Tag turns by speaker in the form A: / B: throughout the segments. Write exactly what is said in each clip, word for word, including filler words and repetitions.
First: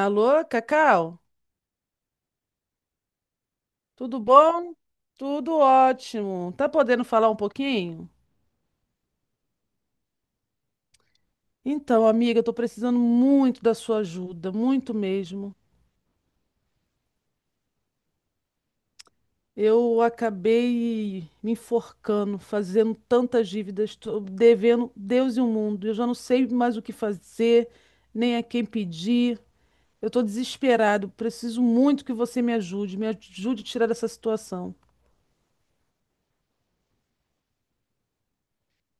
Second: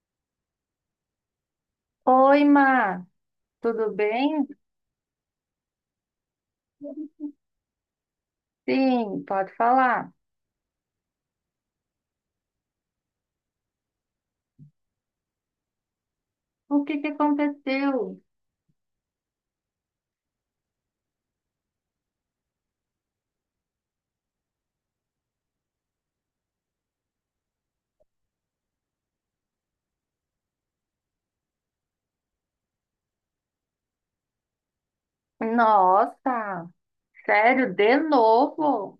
A: Alô, Cacau?
B: Oi, Má, tudo
A: Tudo
B: bem?
A: bom? Tudo ótimo. Tá podendo falar um pouquinho?
B: Sim, pode falar.
A: Então, amiga, eu tô precisando muito da sua ajuda, muito mesmo.
B: O que que aconteceu?
A: Eu acabei me enforcando, fazendo tantas dívidas, tô devendo Deus e o mundo. Eu já não sei mais o que fazer, nem a quem pedir. Eu tô desesperado, preciso muito que você me ajude, me ajude a tirar dessa situação.
B: Nossa, sério, de novo?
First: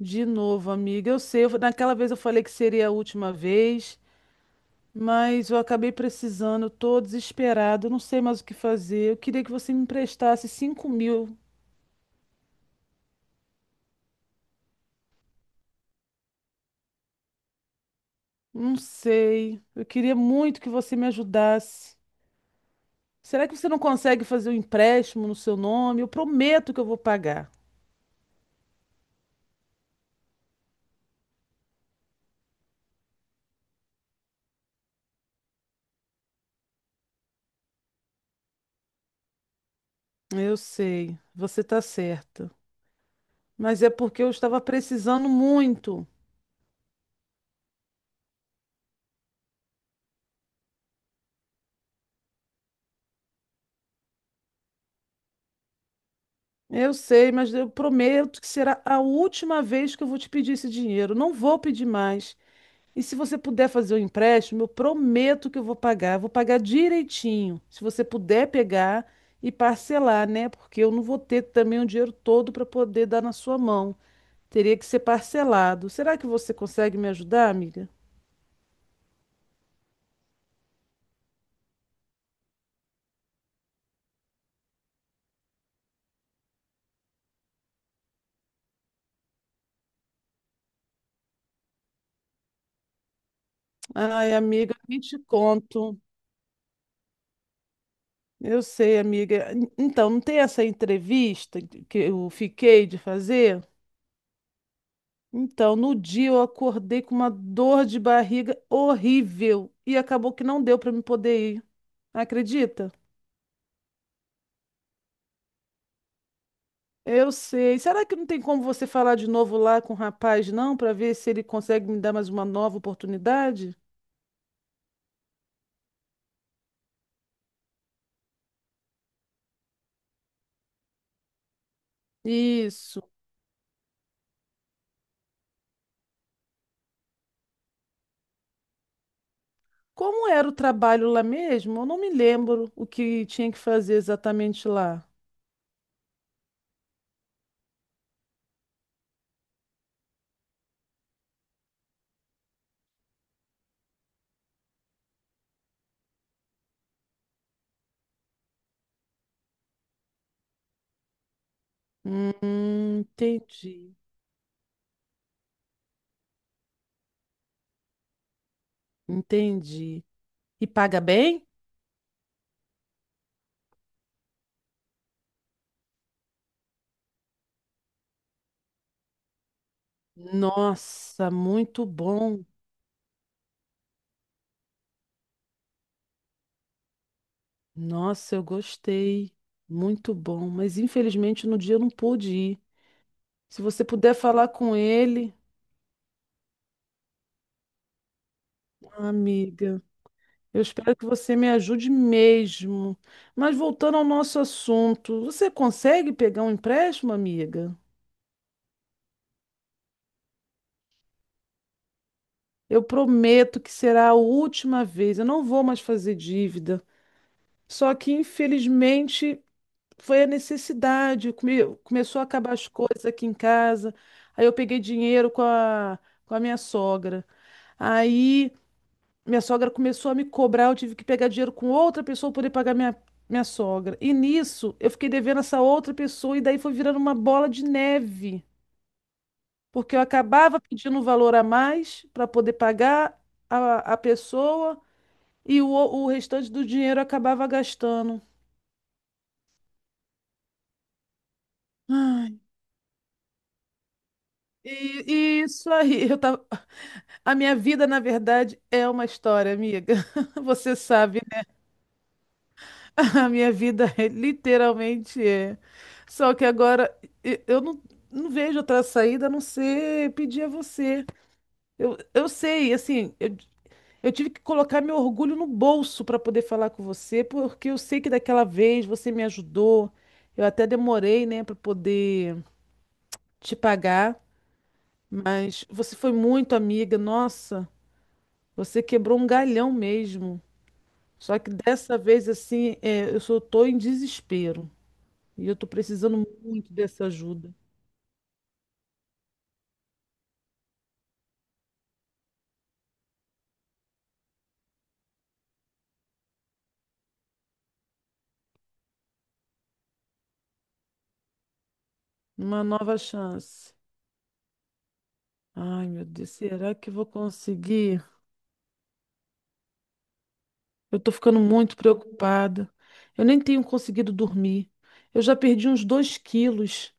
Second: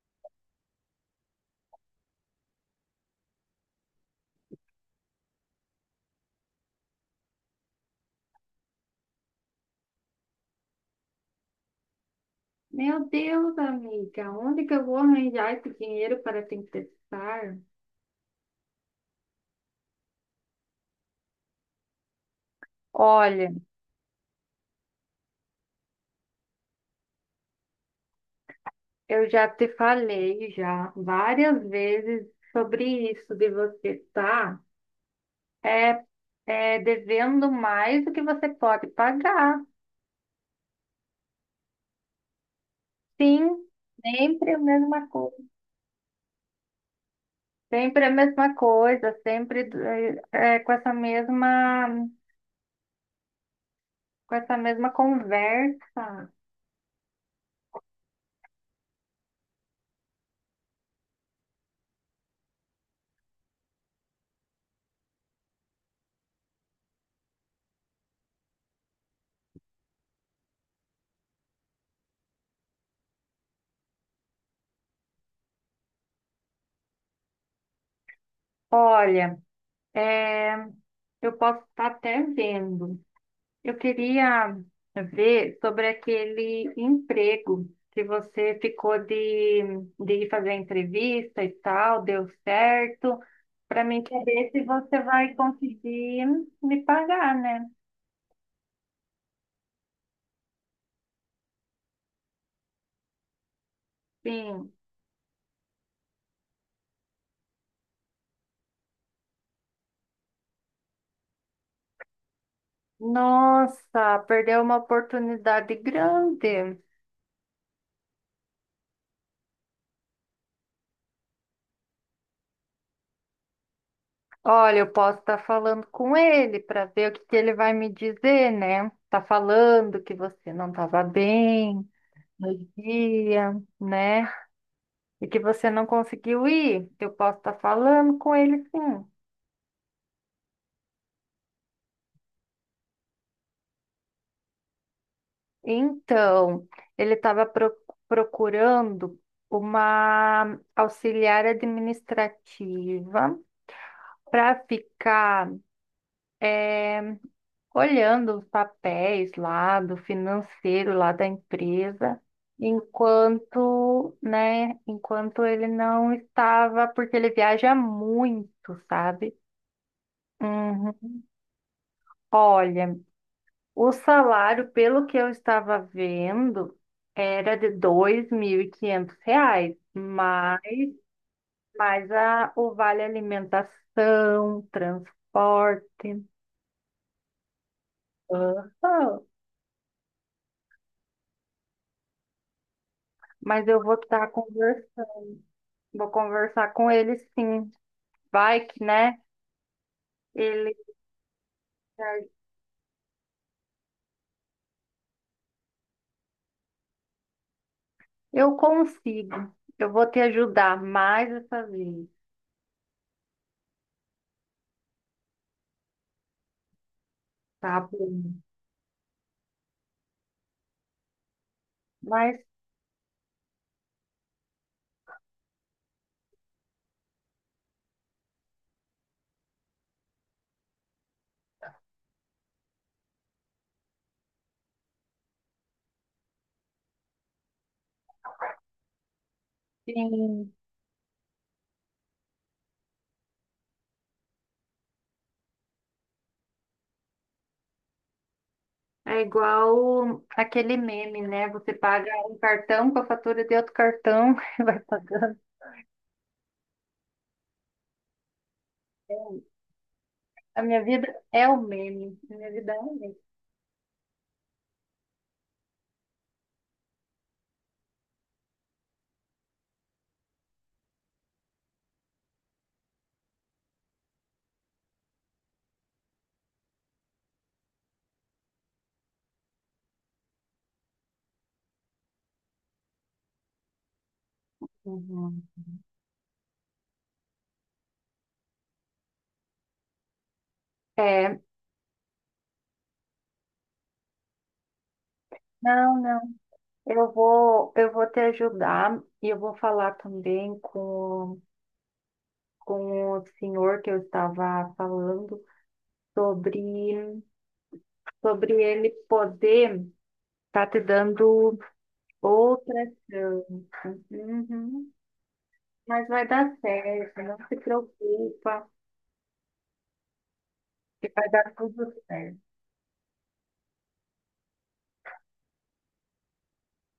A: De novo, amiga. Eu sei, eu- naquela vez eu falei que seria a última vez. Mas eu acabei precisando, eu tô desesperado, não sei mais o que fazer. Eu queria que você me emprestasse cinco mil.
B: Meu Deus, amiga, onde que eu vou arranjar esse dinheiro para te emprestar?
A: Não sei. Eu queria muito que você me ajudasse. Será
B: Olha,
A: que você não consegue fazer um empréstimo no seu nome? Eu prometo que eu vou pagar.
B: eu já te falei já várias vezes sobre isso de você estar é, é, devendo mais do que você pode pagar.
A: Eu sei, você está certa.
B: Sim,
A: Mas é porque eu
B: sempre a
A: estava
B: mesma
A: precisando
B: coisa.
A: muito.
B: Sempre a mesma coisa, sempre eh, eh, com essa mesma, com essa mesma conversa.
A: Eu sei, mas eu prometo que será a última vez que eu vou te pedir esse dinheiro. Não vou pedir mais. E se você puder fazer o empréstimo, eu prometo que eu vou pagar, vou pagar direitinho. Se você puder pegar e parcelar, né? Porque eu não vou ter também o dinheiro todo para poder dar na sua mão. Teria que ser parcelado. Será que você consegue me ajudar, amiga?
B: Olha, eh, eu posso estar até vendo. Eu queria ver sobre aquele emprego que você ficou de, de ir fazer a entrevista e tal, deu certo, para mim
A: Ai,
B: saber se
A: amiga,
B: você
A: nem te
B: vai
A: conto.
B: conseguir me pagar, né?
A: Eu sei, amiga. En- Então, não tem essa entrevista que eu fiquei de fazer?
B: Sim.
A: Então, no dia eu acordei com uma dor de barriga horrível e acabou que não deu para me poder ir. Acredita?
B: Nossa, perdeu uma oportunidade grande.
A: Eu sei. Será que não tem como você falar de novo lá com o rapaz, não, para ver se ele consegue me dar mais uma nova oportunidade?
B: Olha, eu posso estar falando com ele para ver o que que ele vai me dizer, né? Tá falando que você não estava bem no
A: Isso.
B: dia, né? E que você não conseguiu ir. Eu posso estar falando com ele, sim.
A: Como era o trabalho lá mesmo? Eu não me lembro o que tinha que fazer exatamente lá.
B: Então, ele estava procurando uma auxiliar administrativa para ficar olhando os papéis lá do financeiro lá da empresa,
A: Hum, entendi.
B: enquanto, né, enquanto ele não estava, porque ele viaja muito, sabe?
A: Entendi. E paga
B: Uhum.
A: bem?
B: Olha, o salário, pelo que eu estava vendo, era de dois mil e quinhentos reais, mas
A: Nossa, muito
B: mais
A: bom.
B: a, o vale alimentação, transporte.
A: Nossa, eu
B: Aham.
A: gostei. Muito bom. Mas infelizmente no dia eu não pude ir. Se
B: Mas eu
A: você
B: vou
A: puder
B: estar.
A: falar com ele,
B: Vou conversar com ele sim. Vai que, né?
A: amiga. Eu
B: Ele.
A: espero que você me ajude mesmo. Mas voltando ao nosso assunto, você consegue pegar um empréstimo, amiga?
B: Eu consigo. Eu vou te ajudar mais essa vez,
A: Eu prometo que será a última vez. Eu não vou mais fazer dívida.
B: tá
A: Só que,
B: bom?
A: infelizmente, foi a necessidade. Come- Começou a
B: Mas
A: acabar as coisas aqui em casa. Aí eu peguei dinheiro com a, com a minha sogra. Aí. Minha sogra começou a me cobrar, eu tive que pegar dinheiro com outra pessoa para poder pagar minha, minha sogra. E nisso, eu fiquei devendo essa outra pessoa e daí foi virando uma bola de neve, porque eu
B: sim.
A: acabava pedindo um valor a mais para poder pagar a, a pessoa e o, o restante do dinheiro eu acabava gastando.
B: É igual aquele meme, né? Você paga um
A: Ai,
B: cartão com a fatura de outro cartão e vai
A: e,
B: pagando.
A: e isso aí, eu tava... A minha vida, na verdade, é uma história, amiga.
B: A
A: Você
B: minha vida
A: sabe.
B: é o meme. A minha vida é um meme.
A: A minha vida é- literalmente é. Só que agora e- eu não, não vejo outra saída a não ser pedir a você. Eu, eu sei, assim, eu, eu tive que colocar meu orgulho no bolso para poder falar com você, porque eu sei que daquela vez você me ajudou. Eu até demorei, né, para poder te pagar,
B: Uhum.
A: mas você foi muito amiga, nossa, você quebrou um galhão mesmo. Só
B: É,
A: que dessa vez, assim, é, eu só tô em desespero. E eu tô
B: não, não.
A: precisando muito dessa
B: Eu
A: ajuda.
B: vou, eu vou te ajudar e eu vou falar também com com o senhor que eu estava falando sobre, sobre ele poder estar te dando
A: Uma
B: outra
A: nova
B: chance.
A: chance.
B: Uhum.
A: Ai, meu
B: Mas vai
A: Deus,
B: dar
A: será que eu vou
B: certo, não se
A: conseguir?
B: preocupa,
A: Eu
B: que
A: tô
B: vai
A: ficando
B: dar
A: muito
B: tudo certo.
A: preocupada. Eu nem tenho conseguido dormir. Eu já perdi uns dois quilos.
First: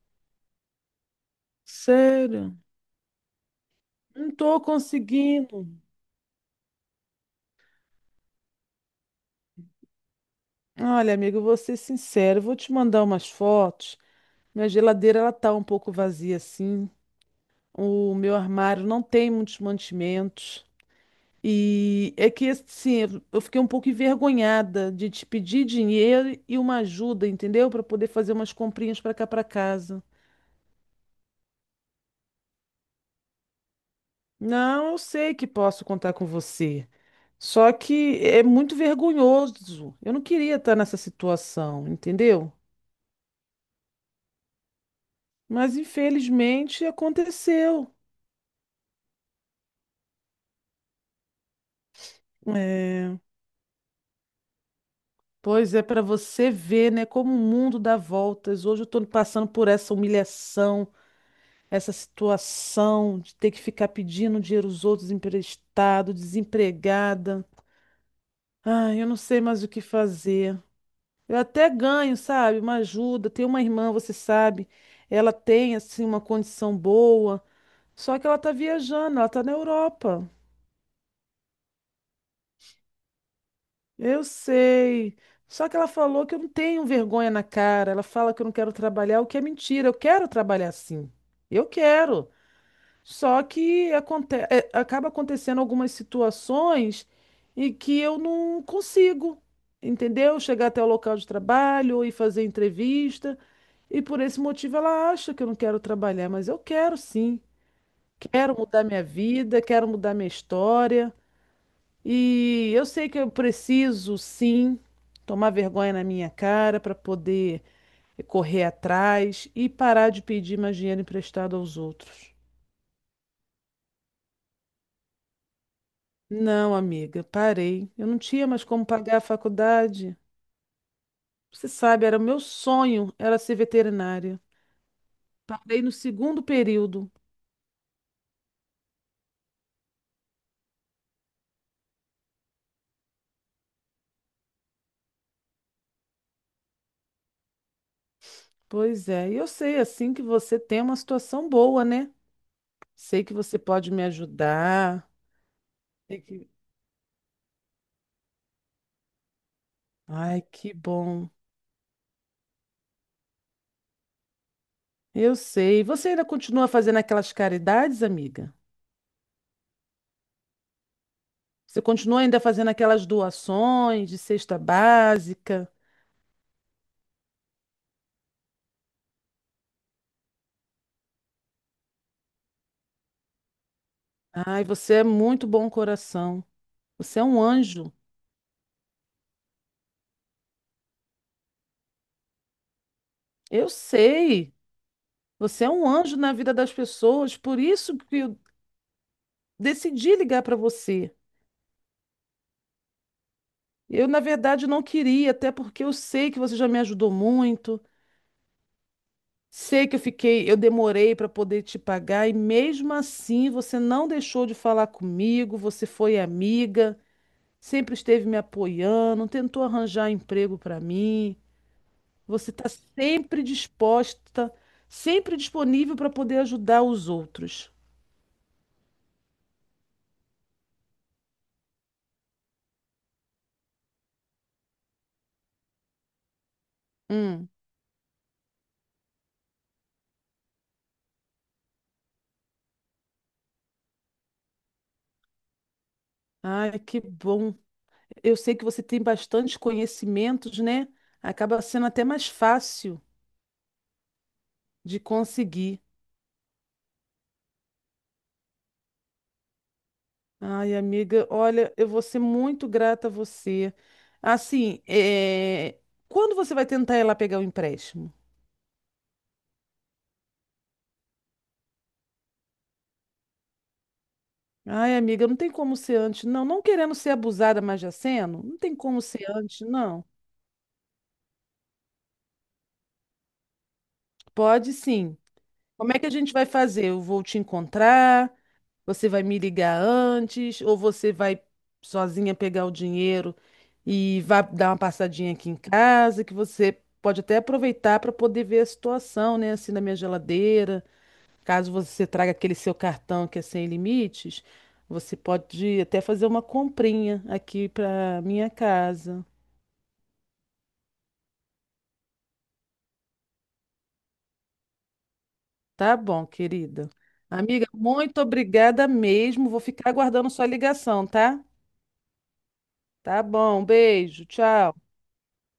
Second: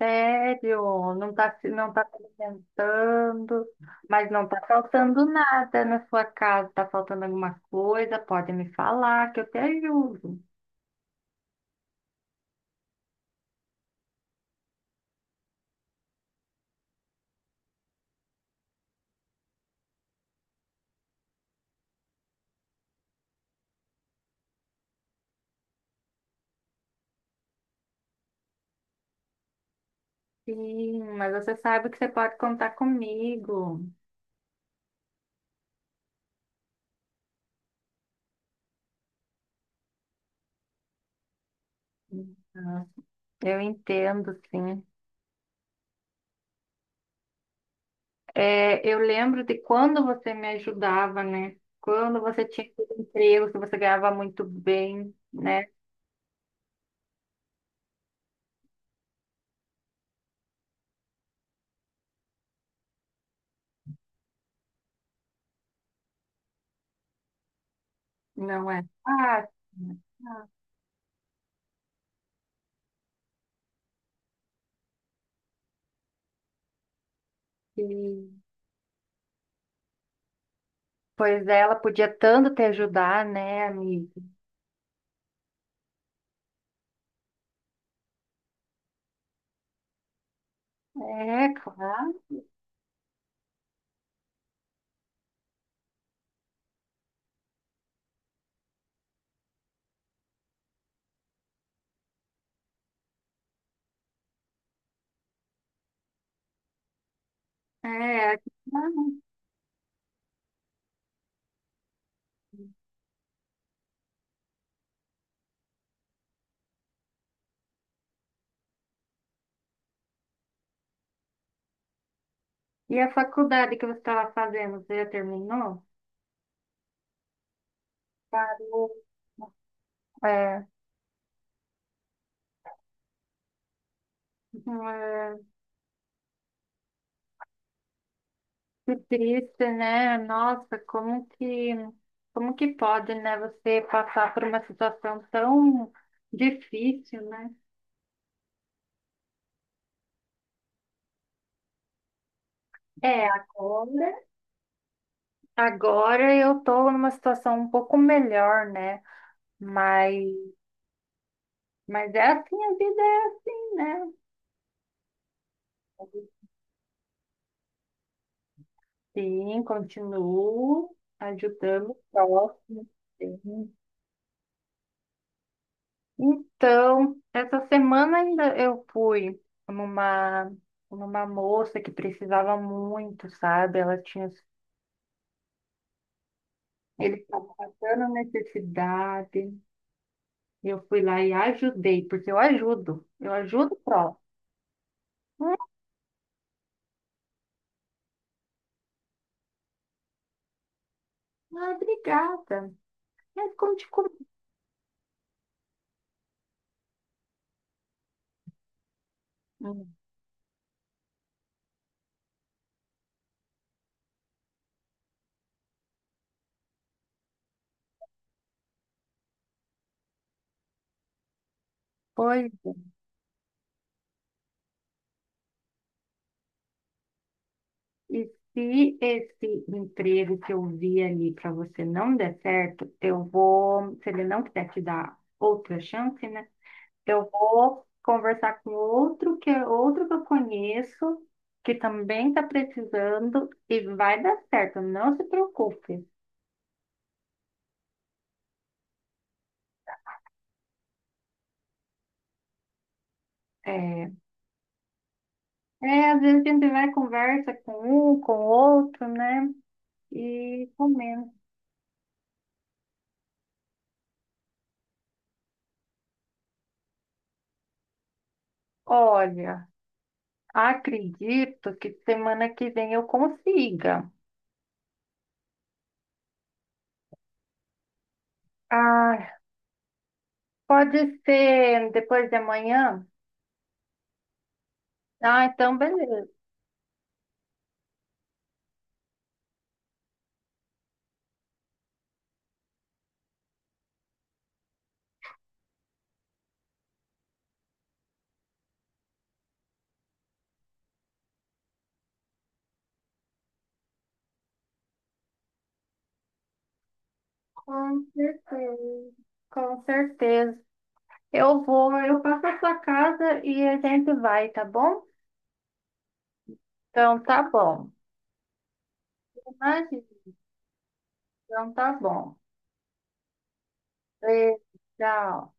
B: Sério, não tá, se- não tá se
A: Sério,
B: alimentando, mas
A: não
B: não tá
A: tô
B: faltando
A: conseguindo.
B: nada na sua casa, tá faltando alguma coisa, pode me falar que eu te ajudo.
A: Olha, amigo, eu vou ser sincero, eu vou te mandar umas fotos. Minha geladeira ela tá um pouco vazia assim. O meu armário não tem muitos mantimentos. E é que assim, eu fiquei um pouco envergonhada de te pedir dinheiro e uma ajuda, entendeu? Para poder fazer umas comprinhas para cá para casa.
B: Sim, mas você sabe que você pode contar comigo.
A: Não, eu sei que posso contar com você. Só que é muito vergonhoso. Eu não queria estar nessa situação, entendeu?
B: Então, eu entendo, sim.
A: Mas infelizmente aconteceu.
B: É, eu lembro de quando você me ajudava, né? Quando você tinha aquele
A: É,
B: emprego, que você ganhava muito bem, né?
A: pois é, para você ver, né, como o mundo dá voltas. Hoje eu estou passando por essa humilhação. Essa situação de ter que ficar pedindo dinheiro aos outros emprestado, desempregada.
B: Não é
A: Ai, eu não sei
B: fácil,
A: mais o que
B: não é fácil.
A: fazer. Eu até ganho, sabe? Uma ajuda. Tem uma irmã, você sabe, ela tem assim uma condição boa,
B: E
A: só que ela tá viajando, ela tá na Europa.
B: pois é, ela podia tanto te ajudar, né, amiga?
A: Eu sei. Só que ela falou que eu não tenho vergonha na cara. Ela fala que eu não quero trabalhar, o que é mentira. Eu quero trabalhar sim.
B: É,
A: Eu
B: claro.
A: quero. Só que aconte é, acaba acontecendo algumas situações em que eu não consigo, entendeu? Chegar até o local de trabalho e fazer entrevista. E por esse motivo ela acha que eu não quero trabalhar, mas eu quero sim.
B: É,
A: Quero mudar minha
B: claro.
A: vida, quero mudar minha história. E eu sei que eu preciso sim tomar vergonha na minha cara para poder correr atrás e parar de pedir mais dinheiro emprestado aos outros.
B: E a faculdade que você estava fazendo, você já terminou?
A: Não, amiga, parei. Eu não tinha mais como
B: Parou.
A: pagar a faculdade.
B: É,
A: Você sabe, era o meu sonho, era ser veterinária.
B: é.
A: Parei no segundo período.
B: Que triste, né? Nossa, como que, como que pode, né, você passar por uma situação tão difícil, né?
A: Pois é, e eu sei assim que você tem uma situação boa, né? Sei
B: É,
A: que você pode me
B: agora,
A: ajudar. Sei
B: agora
A: que-
B: eu tô numa situação um pouco melhor, né? Mas,
A: Ai, que bom.
B: mas é assim, a vida é assim, né?
A: Eu sei. Você ainda continua fazendo aquelas caridades, amiga?
B: Sim, continuo
A: Você
B: ajudando o
A: continua ainda fazendo
B: próximo,
A: aquelas
B: sim.
A: doações de cesta básica?
B: Então, essa semana ainda eu fui numa, numa moça que precisava muito, sabe? Ela tinha,
A: Ai, você é muito bom coração.
B: ele
A: Você é um
B: estava
A: anjo.
B: passando necessidade. E eu fui lá e ajudei, porque eu ajudo, eu
A: Eu
B: ajudo o próximo.
A: sei. Você é um anjo na vida das pessoas, por isso que eu decidi ligar para você.
B: Ah, obrigada. Mas conte
A: Eu, na
B: comigo.
A: verdade, não queria, até porque eu sei que você já me ajudou muito, sei
B: Hum,
A: que eu fiquei, eu demorei para poder te pagar e mesmo assim você não deixou de falar comigo, você foi amiga, sempre esteve me apoiando, tentou arranjar emprego para mim. Você
B: Pois
A: está
B: é.
A: sempre disposta, sempre disponível para poder ajudar os outros.
B: E se esse emprego que eu vi ali para você não der certo, eu vou, se ele não quiser te dar outra chance, né? Eu
A: Hum.
B: vou conversar com outro que é outro que eu conheço, que também está precisando e vai dar certo, não se preocupe.
A: Ai, que bom. Eu sei que você tem bastantes conhecimentos, né? Acaba sendo até mais fácil
B: É,
A: de conseguir.
B: é, às vezes a gente vai e conversa com um, com outro, né? E
A: Ai, amiga,
B: comenta.
A: olha, eu vou ser muito grata a você. Assim, é, quando você vai tentar ir lá pegar o empréstimo?
B: Olha, acredito que semana que vem eu consiga.
A: Ai, amiga, não tem como ser antes, não. Não querendo ser abusada, mas já sendo, não tem como ser
B: Ah,
A: antes, não.
B: pode ser depois de amanhã?
A: Pode sim.
B: Ah, então
A: Como é que a
B: beleza.
A: gente vai fazer? Eu vou te encontrar? Você vai me ligar antes ou você vai sozinha pegar o dinheiro e vai dar uma passadinha aqui em casa, que você pode até aproveitar para poder ver a situação, né, assim na minha geladeira. Caso você traga aquele seu cartão que é sem limites, você pode até fazer uma comprinha aqui
B: Com
A: para minha
B: certeza.
A: casa.
B: Com certeza. Eu vou, eu passo a sua casa e a gente vai, tá bom?
A: Tá bom, querida.
B: Então tá
A: Amiga,
B: bom.
A: muito obrigada mesmo. Vou ficar
B: Imagina,
A: aguardando sua ligação, tá?
B: então tá bom.
A: Tá bom, beijo,
B: Beijo,
A: tchau.
B: tchau.